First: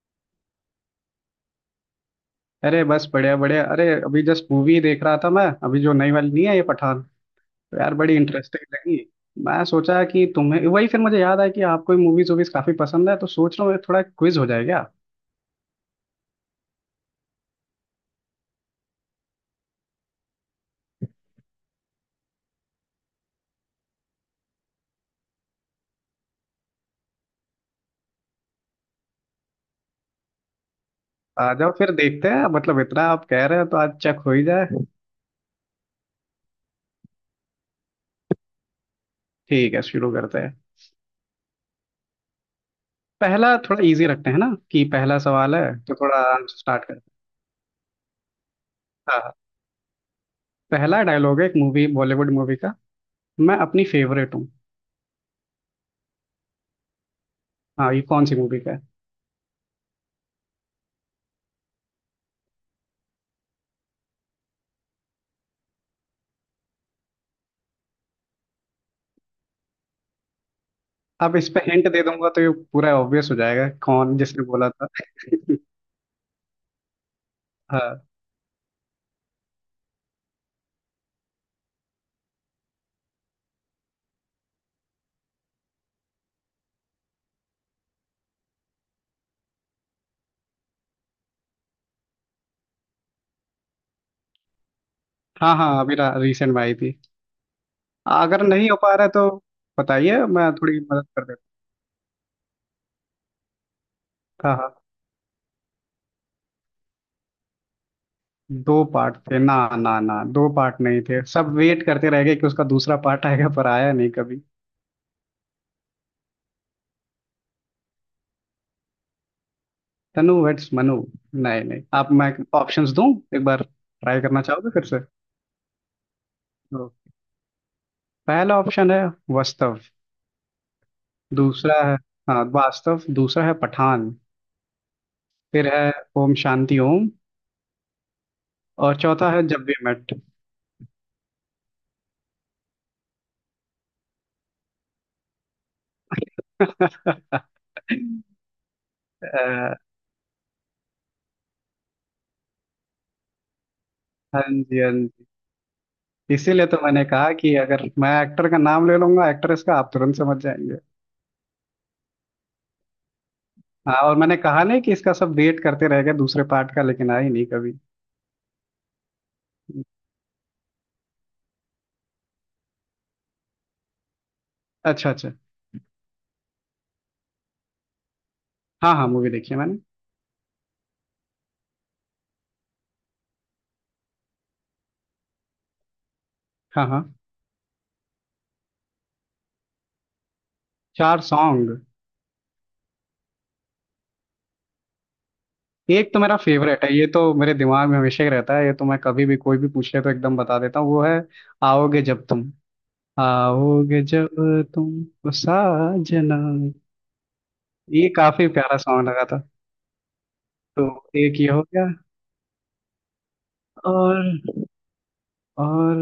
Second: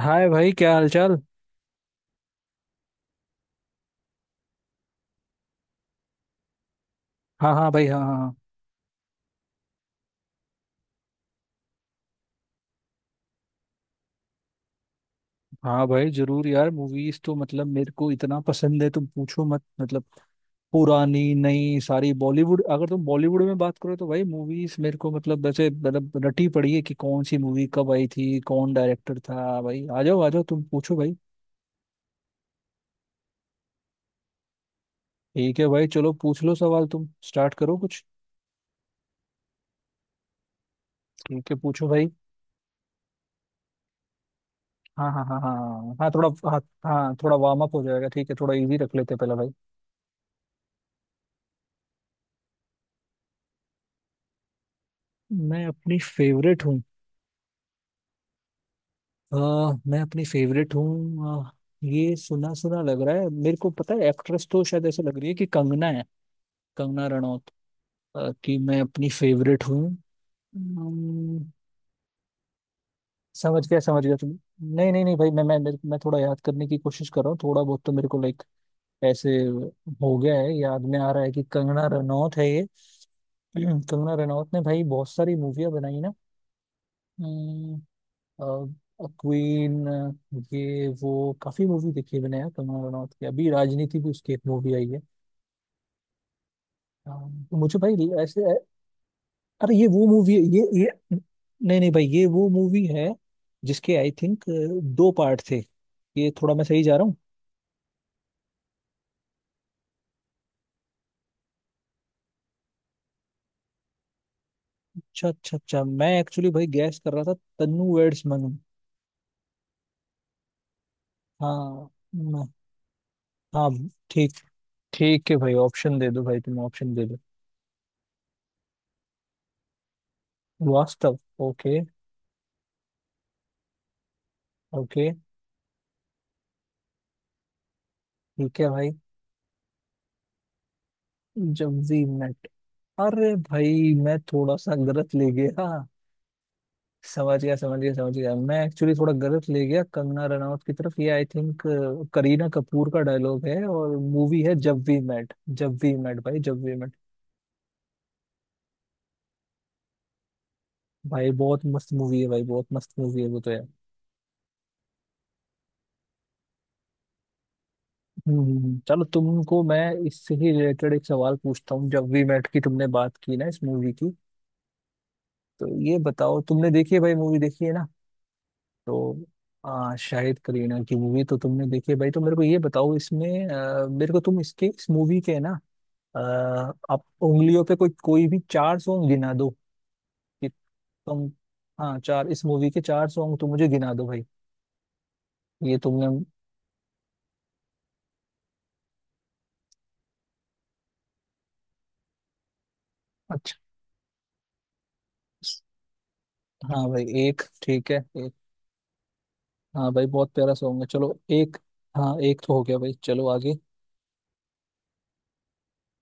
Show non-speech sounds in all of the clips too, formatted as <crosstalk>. हाय भाई, क्या हालचाल। अरे बस बढ़िया बढ़िया। अरे अभी जस्ट मूवी देख रहा था मैं, अभी जो नई वाली नहीं है ये पठान। हाँ हाँ तो भाई, यार हाँ बड़ी हाँ हाँ। इंटरेस्टिंग लगी। मैं सोचा कि तुम्हें वही, फिर मुझे याद आया कि आपको मूवीज वूवीज काफी पसंद है, तो सोच रहा हूँ थोड़ा क्विज हो जाए क्या। हाँ भाई जरूर यार, मूवीज तो मतलब मेरे को इतना पसंद है, तुम पूछो मत। मतलब पुरानी नई सारी बॉलीवुड, अगर तुम बॉलीवुड में बात करो तो भाई मूवीज मेरे को मतलब वैसे मतलब रटी पड़ी है कि कौन सी मूवी कब आई थी, कौन डायरेक्टर था। भाई आ जाओ आ जाओ, तुम पूछो भाई। आ जाओ फिर देखते हैं। मतलब इतना आप कह रहे हो तो आज चेक हो ही जाए। ठीक है भाई, चलो पूछ लो सवाल, तुम स्टार्ट करो कुछ। ठीक है, शुरू करते हैं। ठीक है, पूछो भाई। पहला थोड़ा इजी रखते हैं ना, कि हाँ पहला हाँ हाँ हाँ सवाल है हाँ तो हाँ, थोड़ा थोड़ा आराम से हाँ। स्टार्ट करते हाँ थोड़ा वार्म अप हो जाएगा, ठीक है थोड़ा इजी रख लेते हैं। हैं हाँ हाँ। पहला भाई। पहला डायलॉग है एक मूवी, बॉलीवुड मूवी का। मैं अपनी फेवरेट हूँ। मैं अपनी फेवरेट हूँ। हाँ, ये कौन सी मूवी का है? अ, मैं अपनी फेवरेट हूँ। ये सुना सुना लग रहा है, मेरे को पता है एक्ट्रेस तो शायद ऐसे लग रही है कि कंगना है, कंगना रनौत। कि मैं अपनी फेवरेट हूँ। अब इस अम्म, पे हिंट दे दूंगा तो ये पूरा ऑब्वियस हो जाएगा समझ गया कौन तुम। जिसने बोला था। नहीं नहीं नहीं भाई, <laughs> मैं थोड़ा याद करने की कोशिश कर रहा हूँ, थोड़ा बहुत तो हाँ मेरे को लाइक ऐसे हो गया है, याद में आ रहा है कि कंगना रनौत है ये। <clears throat> कंगना रनौत ने भाई बहुत सारी मूवियाँ बनाई ना। क्वीन, ये वो काफी मूवी देखी है मैंने यार कंगना रनौत की। अभी राजनीति भी उसकी एक मूवी आई है। हाँ हाँ, अभी रिसेंट में आई थी। तो मुझे भाई ऐसे। अगर नहीं हो पा रहा है तो अरे ये वो बताइए, मूवी है, मैं ये थोड़ी ये मदद कर देता। नहीं नहीं भाई ये वो मूवी है जिसके आई थिंक हाँ हाँ। दो पार्ट थे। ये थोड़ा मैं सही जा रहा हूँ। दो पार्ट थे? ना ना ना, दो पार्ट नहीं थे। सब वेट करते रह गए कि उसका दूसरा पार्ट आएगा, पर आया नहीं कभी। अच्छा अच्छा अच्छा, मैं एक्चुअली भाई गैस कर रहा था तन्नू वेड्स मनु। तनु वेट्स मनु। नहीं नहीं, हाँ। आप, मैं न- ऑप्शंस दूं? एक बार हाँ। ट्राई ठीक। करना चाहोगे फिर से? ठीक है भाई, ऑप्शन दे दो भाई, तुम तो ऑप्शन दे दो। पहला ऑप्शन है वास्तव। वास्तव। दूसरा ओके। है, हाँ वास्तव। दूसरा है पठान। ओके। फिर है ओम शांति ओम। ठीक है भाई। और चौथा है जब वी मेट। जब वी मेट। अरे भाई मैं थोड़ा सा गलत ले गया हाँ। अ, समझ <laughs> गया समझ गया समझ गया, मैं एक्चुअली थोड़ा गलत ले गया कंगना रनावत की तरफ। ये आई थिंक करीना कपूर का डायलॉग है, और मूवी हाँ है जी, जब हाँ वी जी। मेट, जब वी मेट भाई जब इसीलिए वी तो मेट। मैंने कहा कि अगर मैं एक्टर का नाम ले लूंगा, एक्ट्रेस का, आप तुरंत समझ जाएंगे। भाई बहुत मस्त मूवी है भाई, बहुत मस्त मूवी है वो तो यार। हाँ, और मैंने कहा नहीं कि इसका सब वेट करते रह गए दूसरे पार्ट का, लेकिन आई नहीं कभी। चलो तुमको मैं इससे ही रिलेटेड एक सवाल पूछता हूँ, जब वी मेट की तुमने बात की ना इस मूवी की। अच्छा अच्छा। तो ये बताओ, तुमने देखी है भाई, मूवी देखी है ना। हाँ हाँ, तो मूवी देखी है मैंने। शाहिद करीना की मूवी तो तुमने देखी है भाई, तो मेरे को ये बताओ इसमें मेरे को तुम इसके इस मूवी के ना आ, हाँ हाँ। आप उंगलियों पे कोई कोई भी चार सॉन्ग गिना दो कि चार तुम। सॉन्ग? हाँ चार, इस मूवी के चार सॉन्ग तुम मुझे गिना दो भाई, ये तुमने। एक तो मेरा फेवरेट है, ये तो मेरे दिमाग में हमेशा ही रहता है, ये तो मैं कभी भी कोई भी पूछ ले तो एकदम बता देता हूँ। वो है आओगे जब तुम, अच्छा। आओगे जब तुम ओ साजना। हाँ भाई, एक ठीक है ये एक। काफी प्यारा सॉन्ग लगा था। हाँ भाई बहुत प्यारा सॉन्ग तो है, चलो एक ये एक। हो गया। हाँ एक तो हो गया भाई, चलो आगे। और, और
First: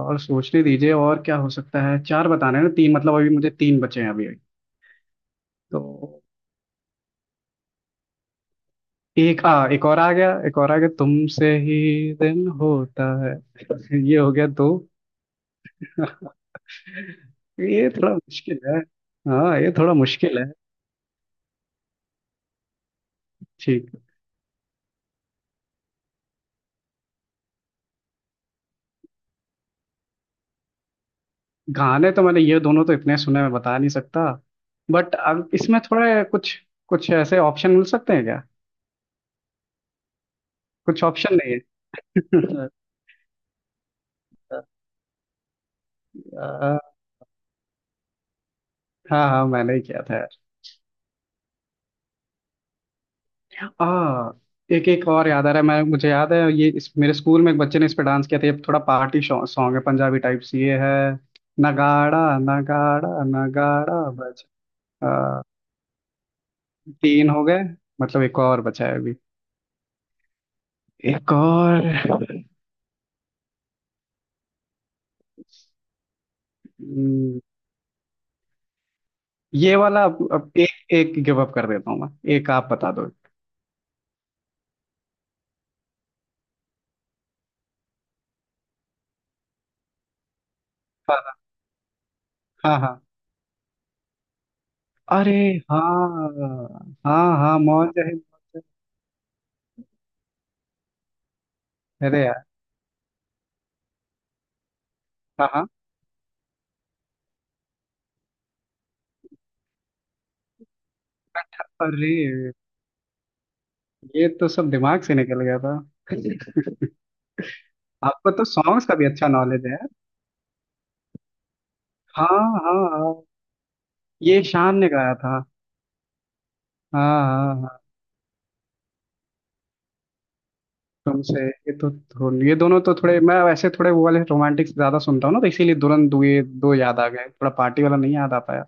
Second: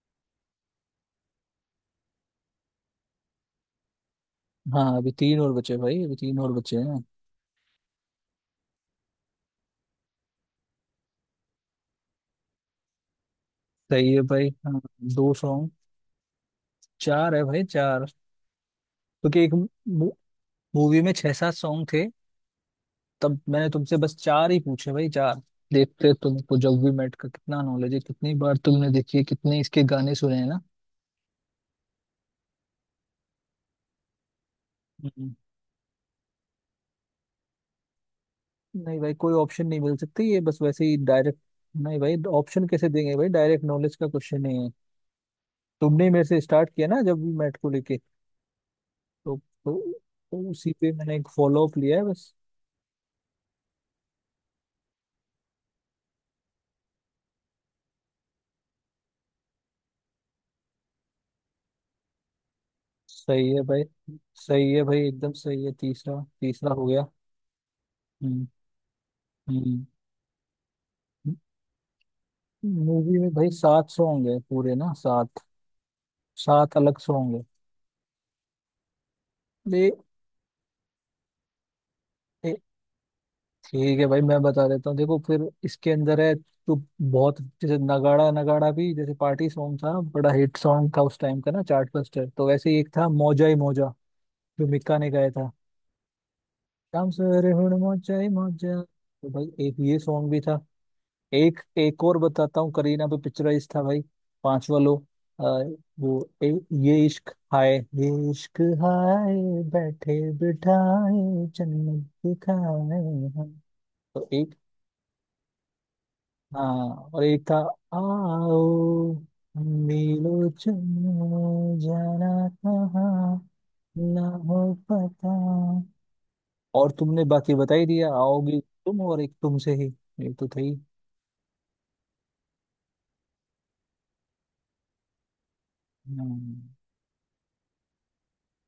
और सोचने दीजिए और क्या हो सकता है। चार बताने हैं ना, तीन मतलब अभी मुझे तीन बचे हैं अभी अभी। हाँ अभी तीन और बचे तो भाई, अभी तीन और बचे हैं। एक आ, एक और आ गया, एक और आ गया तुमसे ही। दिन होता है। <laughs> सही ये है हो गया भाई दो। हाँ। दो सॉन्ग। <laughs> चार है भाई ये चार, थोड़ा मुश्किल है। क्योंकि एक हाँ, ये थोड़ा मुश्किल है। मूवी में छह सात सॉन्ग थे, तब मैंने ठीक। तुमसे बस चार ही पूछे भाई चार। देखते तुमको जब वी मेट का कितना नॉलेज है, कितनी बार तुमने देखी है, कितने इसके गाने सुने हैं ना। गाने तो मैंने ये दोनों तो इतने सुने, मैं बता नहीं सकता। बट हम्म। अब इसमें थोड़ा कुछ कुछ ऐसे ऑप्शन मिल सकते हैं क्या? नहीं भाई, कोई ऑप्शन नहीं मिल सकती, ये बस वैसे ही कुछ ऑप्शन डायरेक्ट। नहीं नहीं भाई, ऑप्शन है? कैसे <laughs> देंगे भाई, डायरेक्ट नॉलेज का क्वेश्चन नहीं है। तुमने ही मेरे से स्टार्ट अ, किया ना जब भी मैट को लेके। हाँ तो, हाँ, मैंने ही तो, किया था यार। तो उसी पे मैंने एक फॉलो अप लिया है बस। आ, एक एक और याद आ रहा है। मैं मुझे याद है ये, मेरे स्कूल में एक बच्चे ने इस पे डांस किया था। ये थोड़ा पार्टी सॉन्ग है, पंजाबी टाइप्स ये है। नगाड़ा नगाड़ा सही है भाई, नगाड़ा बज। सही है भाई, एकदम आ, सही है, तीसरा तीसरा हो गया। तीन हो गए। मतलब एक हम्म और बचा है अभी। हम्म। एक और। मूवी में भाई सात सौ होंगे पूरे ना, सात सात अलग सौ हम्म, होंगे। ये ये वाला अब, एक एक गिव अप कर देता हूँ मैं। एक ये- आप बता दो। ठीक है भाई, मैं बता देता हूँ, देखो फिर इसके अंदर है तो बहुत। जैसे नगाड़ा नगाड़ा भी जैसे पार्टी सॉन्ग था, बड़ा हिट सॉन्ग था उस हाँ टाइम का ना, चार्ट बस्टर। तो वैसे हाँ ही एक हाँ। था मौजा ही मौजा, जो मिक्का ने गाया अरे था। हाँ शाम हाँ सवेरे हाँ, हुण मौज है मौजा ही मौज मौजा, तो भाई एक ये सॉन्ग भी था। एक एक है। और अरे यार। बताता हूँ, करीना पे पिक्चराइज था भाई, पांचवा लो। अ, हाँ हाँ। वो ये इश्क हाय, ये इश्क हाय, बैठे बिठाए जन्नत अरे, दिखाए। हम। तो ये तो एक। सब दिमाग से निकल गया था। हाँ और एक था, आपको तो सॉन्ग्स का भी आओ, अच्छा हम नॉलेज है। मिलो चलो हाँ जाना हाँ हाँ, कहाँ ना ये हो शान ने गाया पता। था। और हाँ तुमने बाकी हाँ बता हाँ। ही दिया आओगी तुम, और एक तुमसे ही, ये तो थे ही। तुमसे, ये दोनों तो थोड़े, मैं वैसे थोड़े वो वाले रोमांटिक ज्यादा सुनता हूँ ना, तो इसीलिए तुरंत दो ये हम्म, दो याद आ गए। थोड़ा पार्टी वाला नहीं याद आ पाया।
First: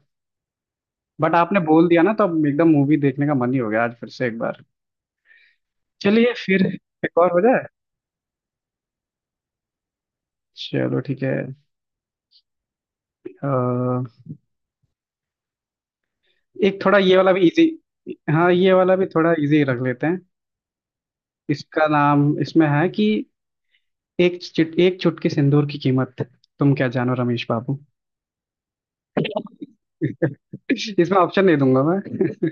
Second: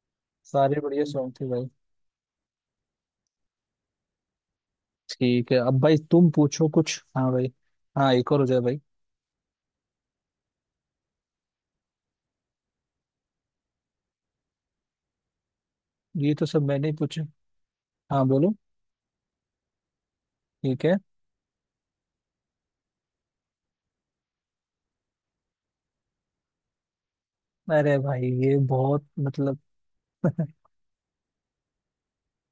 सारे बढ़िया सॉन्ग बट थे आपने भाई। बोल दिया ना, तो अब एकदम मूवी देखने का मन ही हो गया आज फिर से एक बार। ठीक है अब भाई, तुम चलिए फिर पूछो कुछ, एक हाँ और हो भाई। जाए। हाँ एक और हो जाए भाई, चलो ठीक है। अ, ये तो सब एक मैंने ही थोड़ा ये पूछे। वाला भी इजी। हाँ हाँ, बोलो। ये वाला भी थोड़ा इजी रख लेते हैं। ठीक है। इसका नाम, इसमें है कि, एक चुटकी सिंदूर की कीमत तुम क्या जानो रमेश बाबू। अरे भाई ये बहुत मतलब <laughs> <laughs> इसमें ऑप्शन नहीं दूंगा मैं।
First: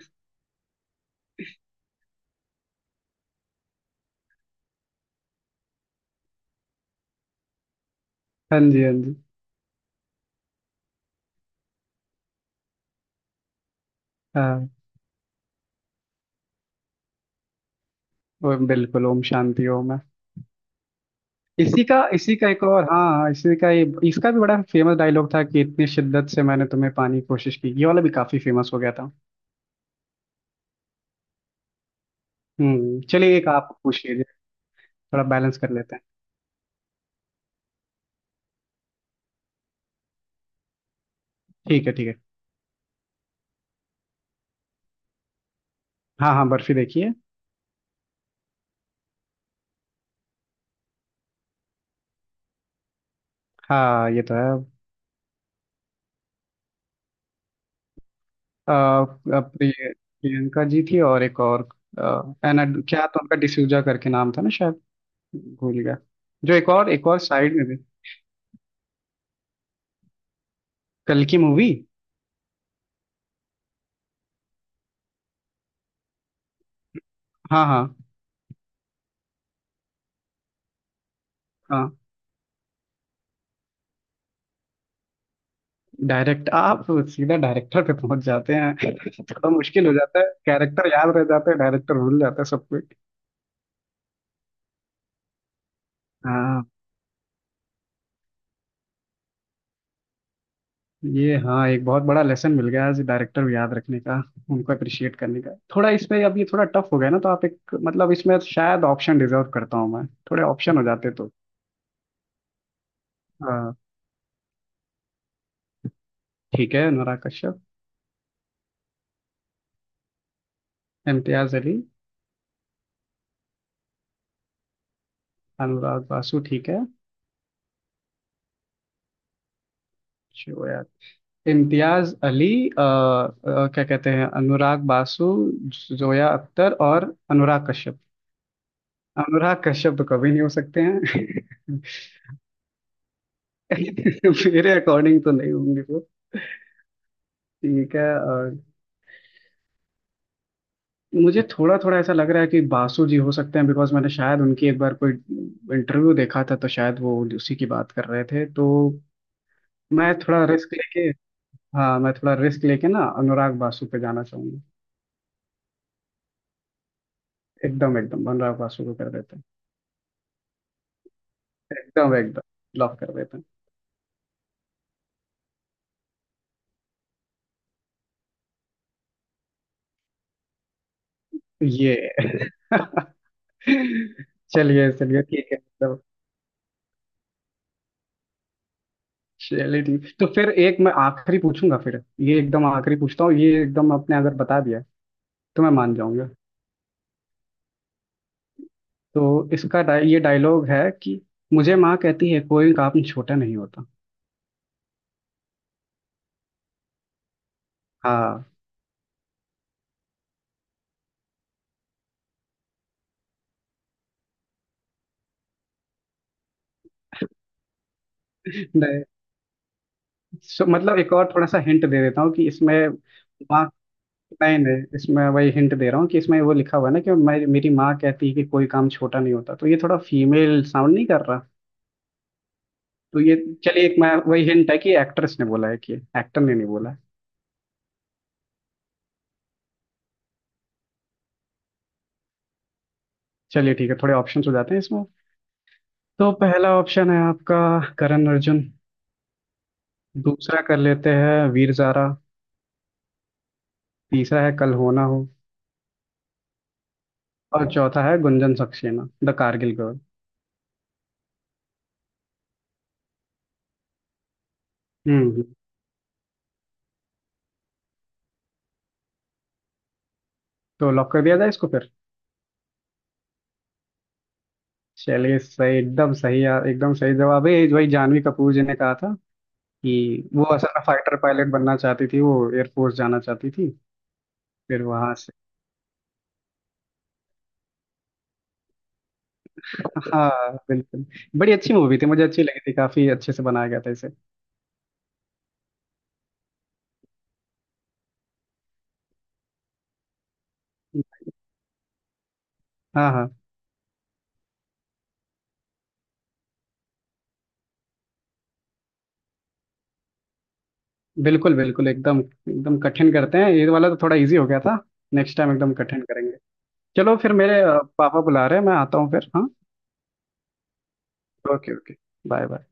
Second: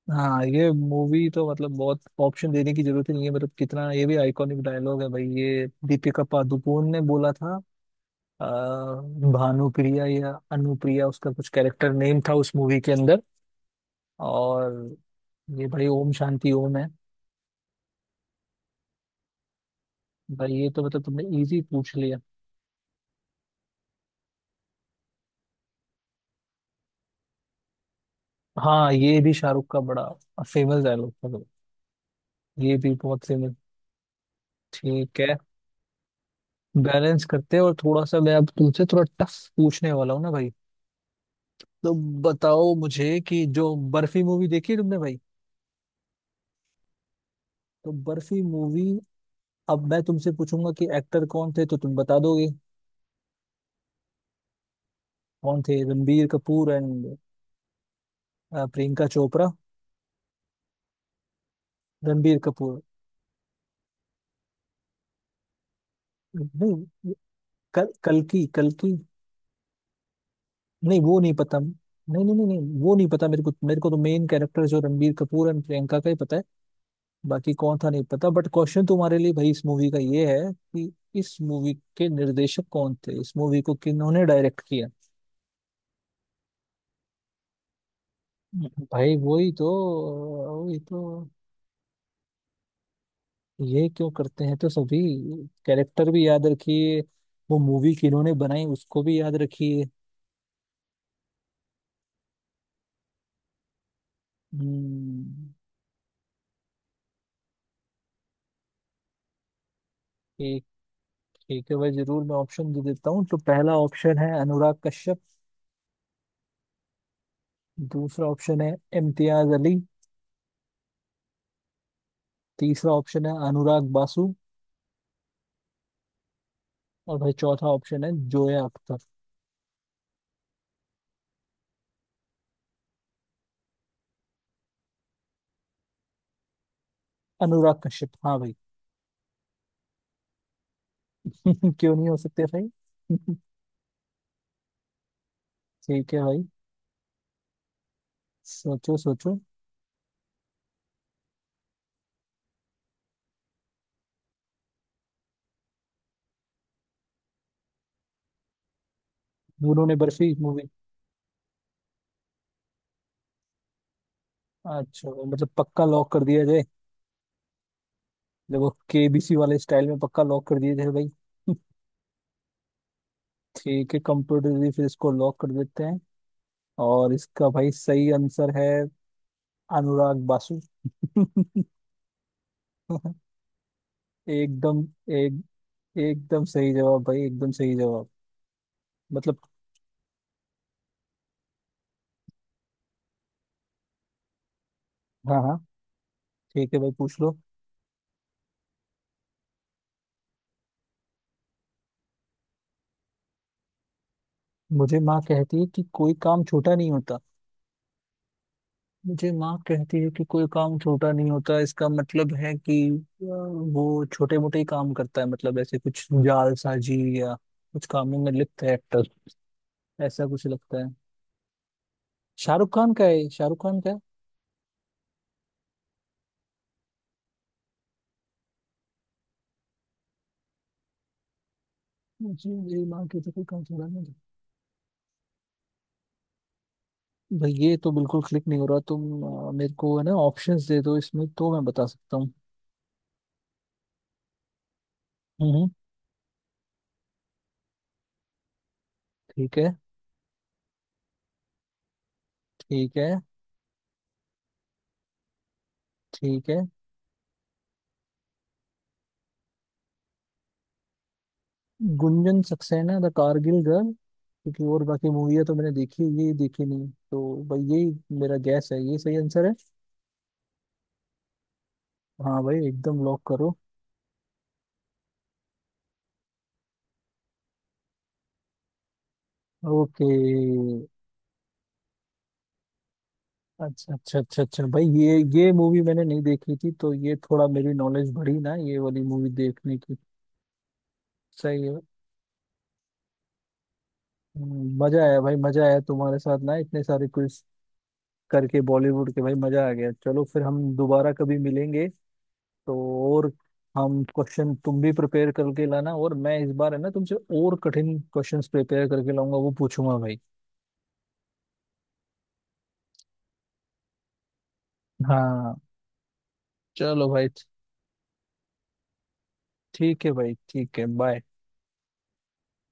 हाँ ये मूवी तो मतलब बहुत ऑप्शन देने की जरूरत ही नहीं है, मतलब कितना, ये भी आइकॉनिक डायलॉग है भाई, ये दीपिका पादुकोण ने बोला था। अ, <laughs> हाँ जी, हाँ जी। भानुप्रिया या अनुप्रिया, उसका कुछ कैरेक्टर नेम था उस मूवी के अंदर, हाँ, और ये भाई ओम शांति ओम है। वो बिल्कुल ओम शांति ओम है। भाई ये तो मतलब तुमने इजी इसी पूछ का लिया। इसी का एक और, हाँ इसी का ये, इसका भी बड़ा फेमस डायलॉग था कि इतनी शिद्दत से मैंने तुम्हें पाने की कोशिश की। ये वाला भी काफी फेमस हो हाँ गया था। ये भी शाहरुख का बड़ा फेमस डायलॉग था, ये भी बहुत चलिए, एक फेमस। आप पूछ लीजिए। ठीक थोड़ा है, बैलेंस कर लेते हैं। बैलेंस करते हैं, और थोड़ा सा मैं अब तुमसे थोड़ा टफ पूछने वाला हूँ ना भाई। ठीक है, तो ठीक है। बताओ मुझे कि जो बर्फी मूवी देखी है तुमने भाई, हाँ हाँ, बर्फी देखिए। तो बर्फी मूवी, अब मैं तुमसे पूछूंगा कि एक्टर कौन थे तो तुम बता दोगे हाँ ये तो है। कौन थे, Ranbir Kapoor and uh, Priyanka uh, Chopra, प्रिय, प्रियंका जी थी, और एक और अ, रणबीर एना कपूर। क्या, तो उनका डिसूजा करके नाम था ना शायद। भूल गया। जो एक नहीं और साइड में भी। कल, कल्कि कल्कि नहीं, वो कल नहीं की पता, मूवी। नहीं नहीं नहीं नहीं वो नहीं पता मेरे को, मेरे को तो मेन कैरेक्टर जो रणबीर कपूर एंड प्रियंका का ही पता है, बाकी हाँ कौन था हाँ नहीं पता। बट क्वेश्चन तुम्हारे लिए भाई इस मूवी का ये है कि इस मूवी हाँ। के निर्देशक कौन थे, इस मूवी को किन्होंने डायरेक्ट किया। डायरेक्ट आप सीधा डायरेक्टर पे पहुंच जाते हैं। भाई थोड़ा वही तो, मुश्किल हो जाता है, वही कैरेक्टर तो, याद रह जाता है, डायरेक्टर भूल जाता है सब कुछ। ये क्यों करते हैं तो सभी, कैरेक्टर भी याद हाँ रखिए, वो मूवी किन्होंने बनाई उसको भी याद रखिए। ये, हाँ एक बहुत बड़ा लेसन मिल गया आज डायरेक्टर को याद रखने का, उनको अप्रिशिएट करने हम्म, का। थोड़ा इसमें, अब ये थोड़ा टफ हो गया ना, तो आप एक मतलब इसमें शायद ऑप्शन डिजर्व करता हूँ मैं, थोड़े एक ऑप्शन हो जाते तो। ठीक है भाई, जरूर मैं ऑप्शन दे देता हूँ। तो पहला हाँ। ऑप्शन है अनुराग कश्यप, ठीक है, अनुराग कश्यप। दूसरा ऑप्शन है इम्तियाज अली, इम्तियाज अली। तीसरा ऑप्शन है अनुराग बासु, अनुराग बासु ठीक है। और भाई चौथा ऑप्शन है जोया अख्तर। जो यार। इम्तियाज अली, क्या कहते हैं, अनुराग बासु, जोया अख्तर और अनुराग अनुराग कश्यप। कश्यप हाँ भाई। अनुराग कश्यप तो कभी नहीं हो सकते <laughs> हैं। <laughs> क्यों नहीं हो सकते भाई। <laughs> मेरे अकॉर्डिंग तो नहीं होंगे वो। ठीक है भाई, ठीक है, और सोचो सोचो, मुझे थोड़ा थोड़ा ऐसा लग रहा है कि बासु जी हो सकते हैं, बिकॉज मैंने शायद उनकी एक बार कोई इंटरव्यू देखा था, तो शायद वो उसी की बात कर रहे थे। तो भूनों ने मैं बर्फी थोड़ा मूवी। रिस्क लेके, हाँ मैं थोड़ा रिस्क लेके ना अनुराग बासु पे जाना चाहूंगा। अच्छा भाई, मतलब पक्का लॉक कर दिया जाए, एकदम एकदम, जब अनुराग वो बासु को कर केबीसी देते हैं। वाले स्टाइल में पक्का लॉक कर दिया जाए भाई। <laughs> एकदम एकदम, लॉक कर देते हैं। ठीक है कंप्यूटर, फिर इसको लॉक कर देते हैं, और इसका भाई सही आंसर है अनुराग बासु। <laughs> ये। <laughs> एकदम, चलिए चलिए एक ठीक है, मतलब एकदम सही जवाब भाई, एकदम सही जवाब, मतलब। चलिए ठीक। तो फिर एक मैं आखिरी पूछूंगा, फिर ये एकदम आखिरी पूछता हूँ। ये एकदम आपने अगर बता दिया हाँ हाँ तो मैं मान जाऊंगा। ठीक है भाई, पूछ लो। तो इसका, ये डायलॉग है कि, मुझे माँ कहती है कोई काम छोटा नहीं होता। मुझे माँ कहती है कि कोई काम छोटा नहीं होता। हाँ। मुझे माँ कहती है कि कोई काम छोटा नहीं होता, इसका मतलब है कि वो छोटे मोटे ही काम करता है, मतलब ऐसे कुछ जाल साजी या कुछ कामों में लिप्त है नहीं। एक्टर, ऐसा कुछ लगता है। मतलब एक और थोड़ा सा हिंट दे देता हूँ कि शाहरुख इसमें खान का है ये? शाहरुख माँ। खान का है। नहीं नहीं, इसमें वही हिंट दे रहा हूँ कि इसमें वो लिखा हुआ है ना कि, मैं मेरी माँ कहती है कि कोई काम छोटा नहीं होता, तो ये थोड़ा फीमेल साउंड नहीं कर रहा। मुझे मेरी माँ तो कहती है ये कोई काम चलिए, छोटा नहीं एक मैं होता। वही हिंट है कि एक्ट्रेस ने बोला है, कि एक्टर ने नहीं बोला है। भाई ये तो बिल्कुल क्लिक नहीं हो रहा तुम, मेरे को है ना ऑप्शंस दे दो इसमें तो मैं बता सकता हूँ। चलिए ठीक है, थोड़े ऑप्शंस हो जाते हैं इसमें। हम्म हम्म, तो पहला ऑप्शन है आपका करण अर्जुन। ठीक है। दूसरा कर लेते हैं वीर ज़ारा। ठीक है। तीसरा है कल हो ना हो। ठीक है। और चौथा है गुंजन सक्सेना द कारगिल गर्ल। गुंजन सक्सेना द कारगिल गर्ल, क्योंकि और बाकी मूवियाँ हम्म। तो मैंने देखी है, ये देखी नहीं, तो भाई यही मेरा गैस है, ये सही आंसर है। तो लॉक कर दिया जाए इसको फिर। हाँ भाई एकदम लॉक करो। चलिए सही, एकदम सही यार, एकदम सही जवाब है ये। जो ही जानवी कपूर जी ने कहा था ओके। कि वो असल में फाइटर पायलट बनना चाहती थी, वो एयरफोर्स जाना चाहती थी। अच्छा अच्छा अच्छा अच्छा फिर भाई, वहां से, ये मूवी मैंने नहीं देखी थी तो ये थोड़ा मेरी नॉलेज बढ़ी ना ये वाली मूवी देखने की। हाँ बिल्कुल, बड़ी सही अच्छी है। मूवी थी, मुझे अच्छी लगी थी, काफी अच्छे से बनाया गया था इसे। मजा आया भाई, मजा आया तुम्हारे साथ ना, इतने सारे क्विज करके बॉलीवुड के, भाई मजा आ गया। चलो फिर हम दोबारा कभी मिलेंगे, तो हाँ हाँ। और हम क्वेश्चन तुम भी प्रिपेयर करके लाना, और मैं इस बार है ना तुमसे और कठिन क्वेश्चंस प्रिपेयर करके लाऊंगा, वो पूछूंगा भाई। बिल्कुल बिल्कुल, एकदम एकदम कठिन करते हैं। ये वाला तो थोड़ा इजी हो गया था। नेक्स्ट टाइम हाँ एकदम कठिन करेंगे। चलो चलो भाई। फिर, मेरे पापा बुला रहे हैं, मैं आता हूँ फिर। हाँ, ठीक है भाई, ठीक है, bye. Okay okay. Bye bye.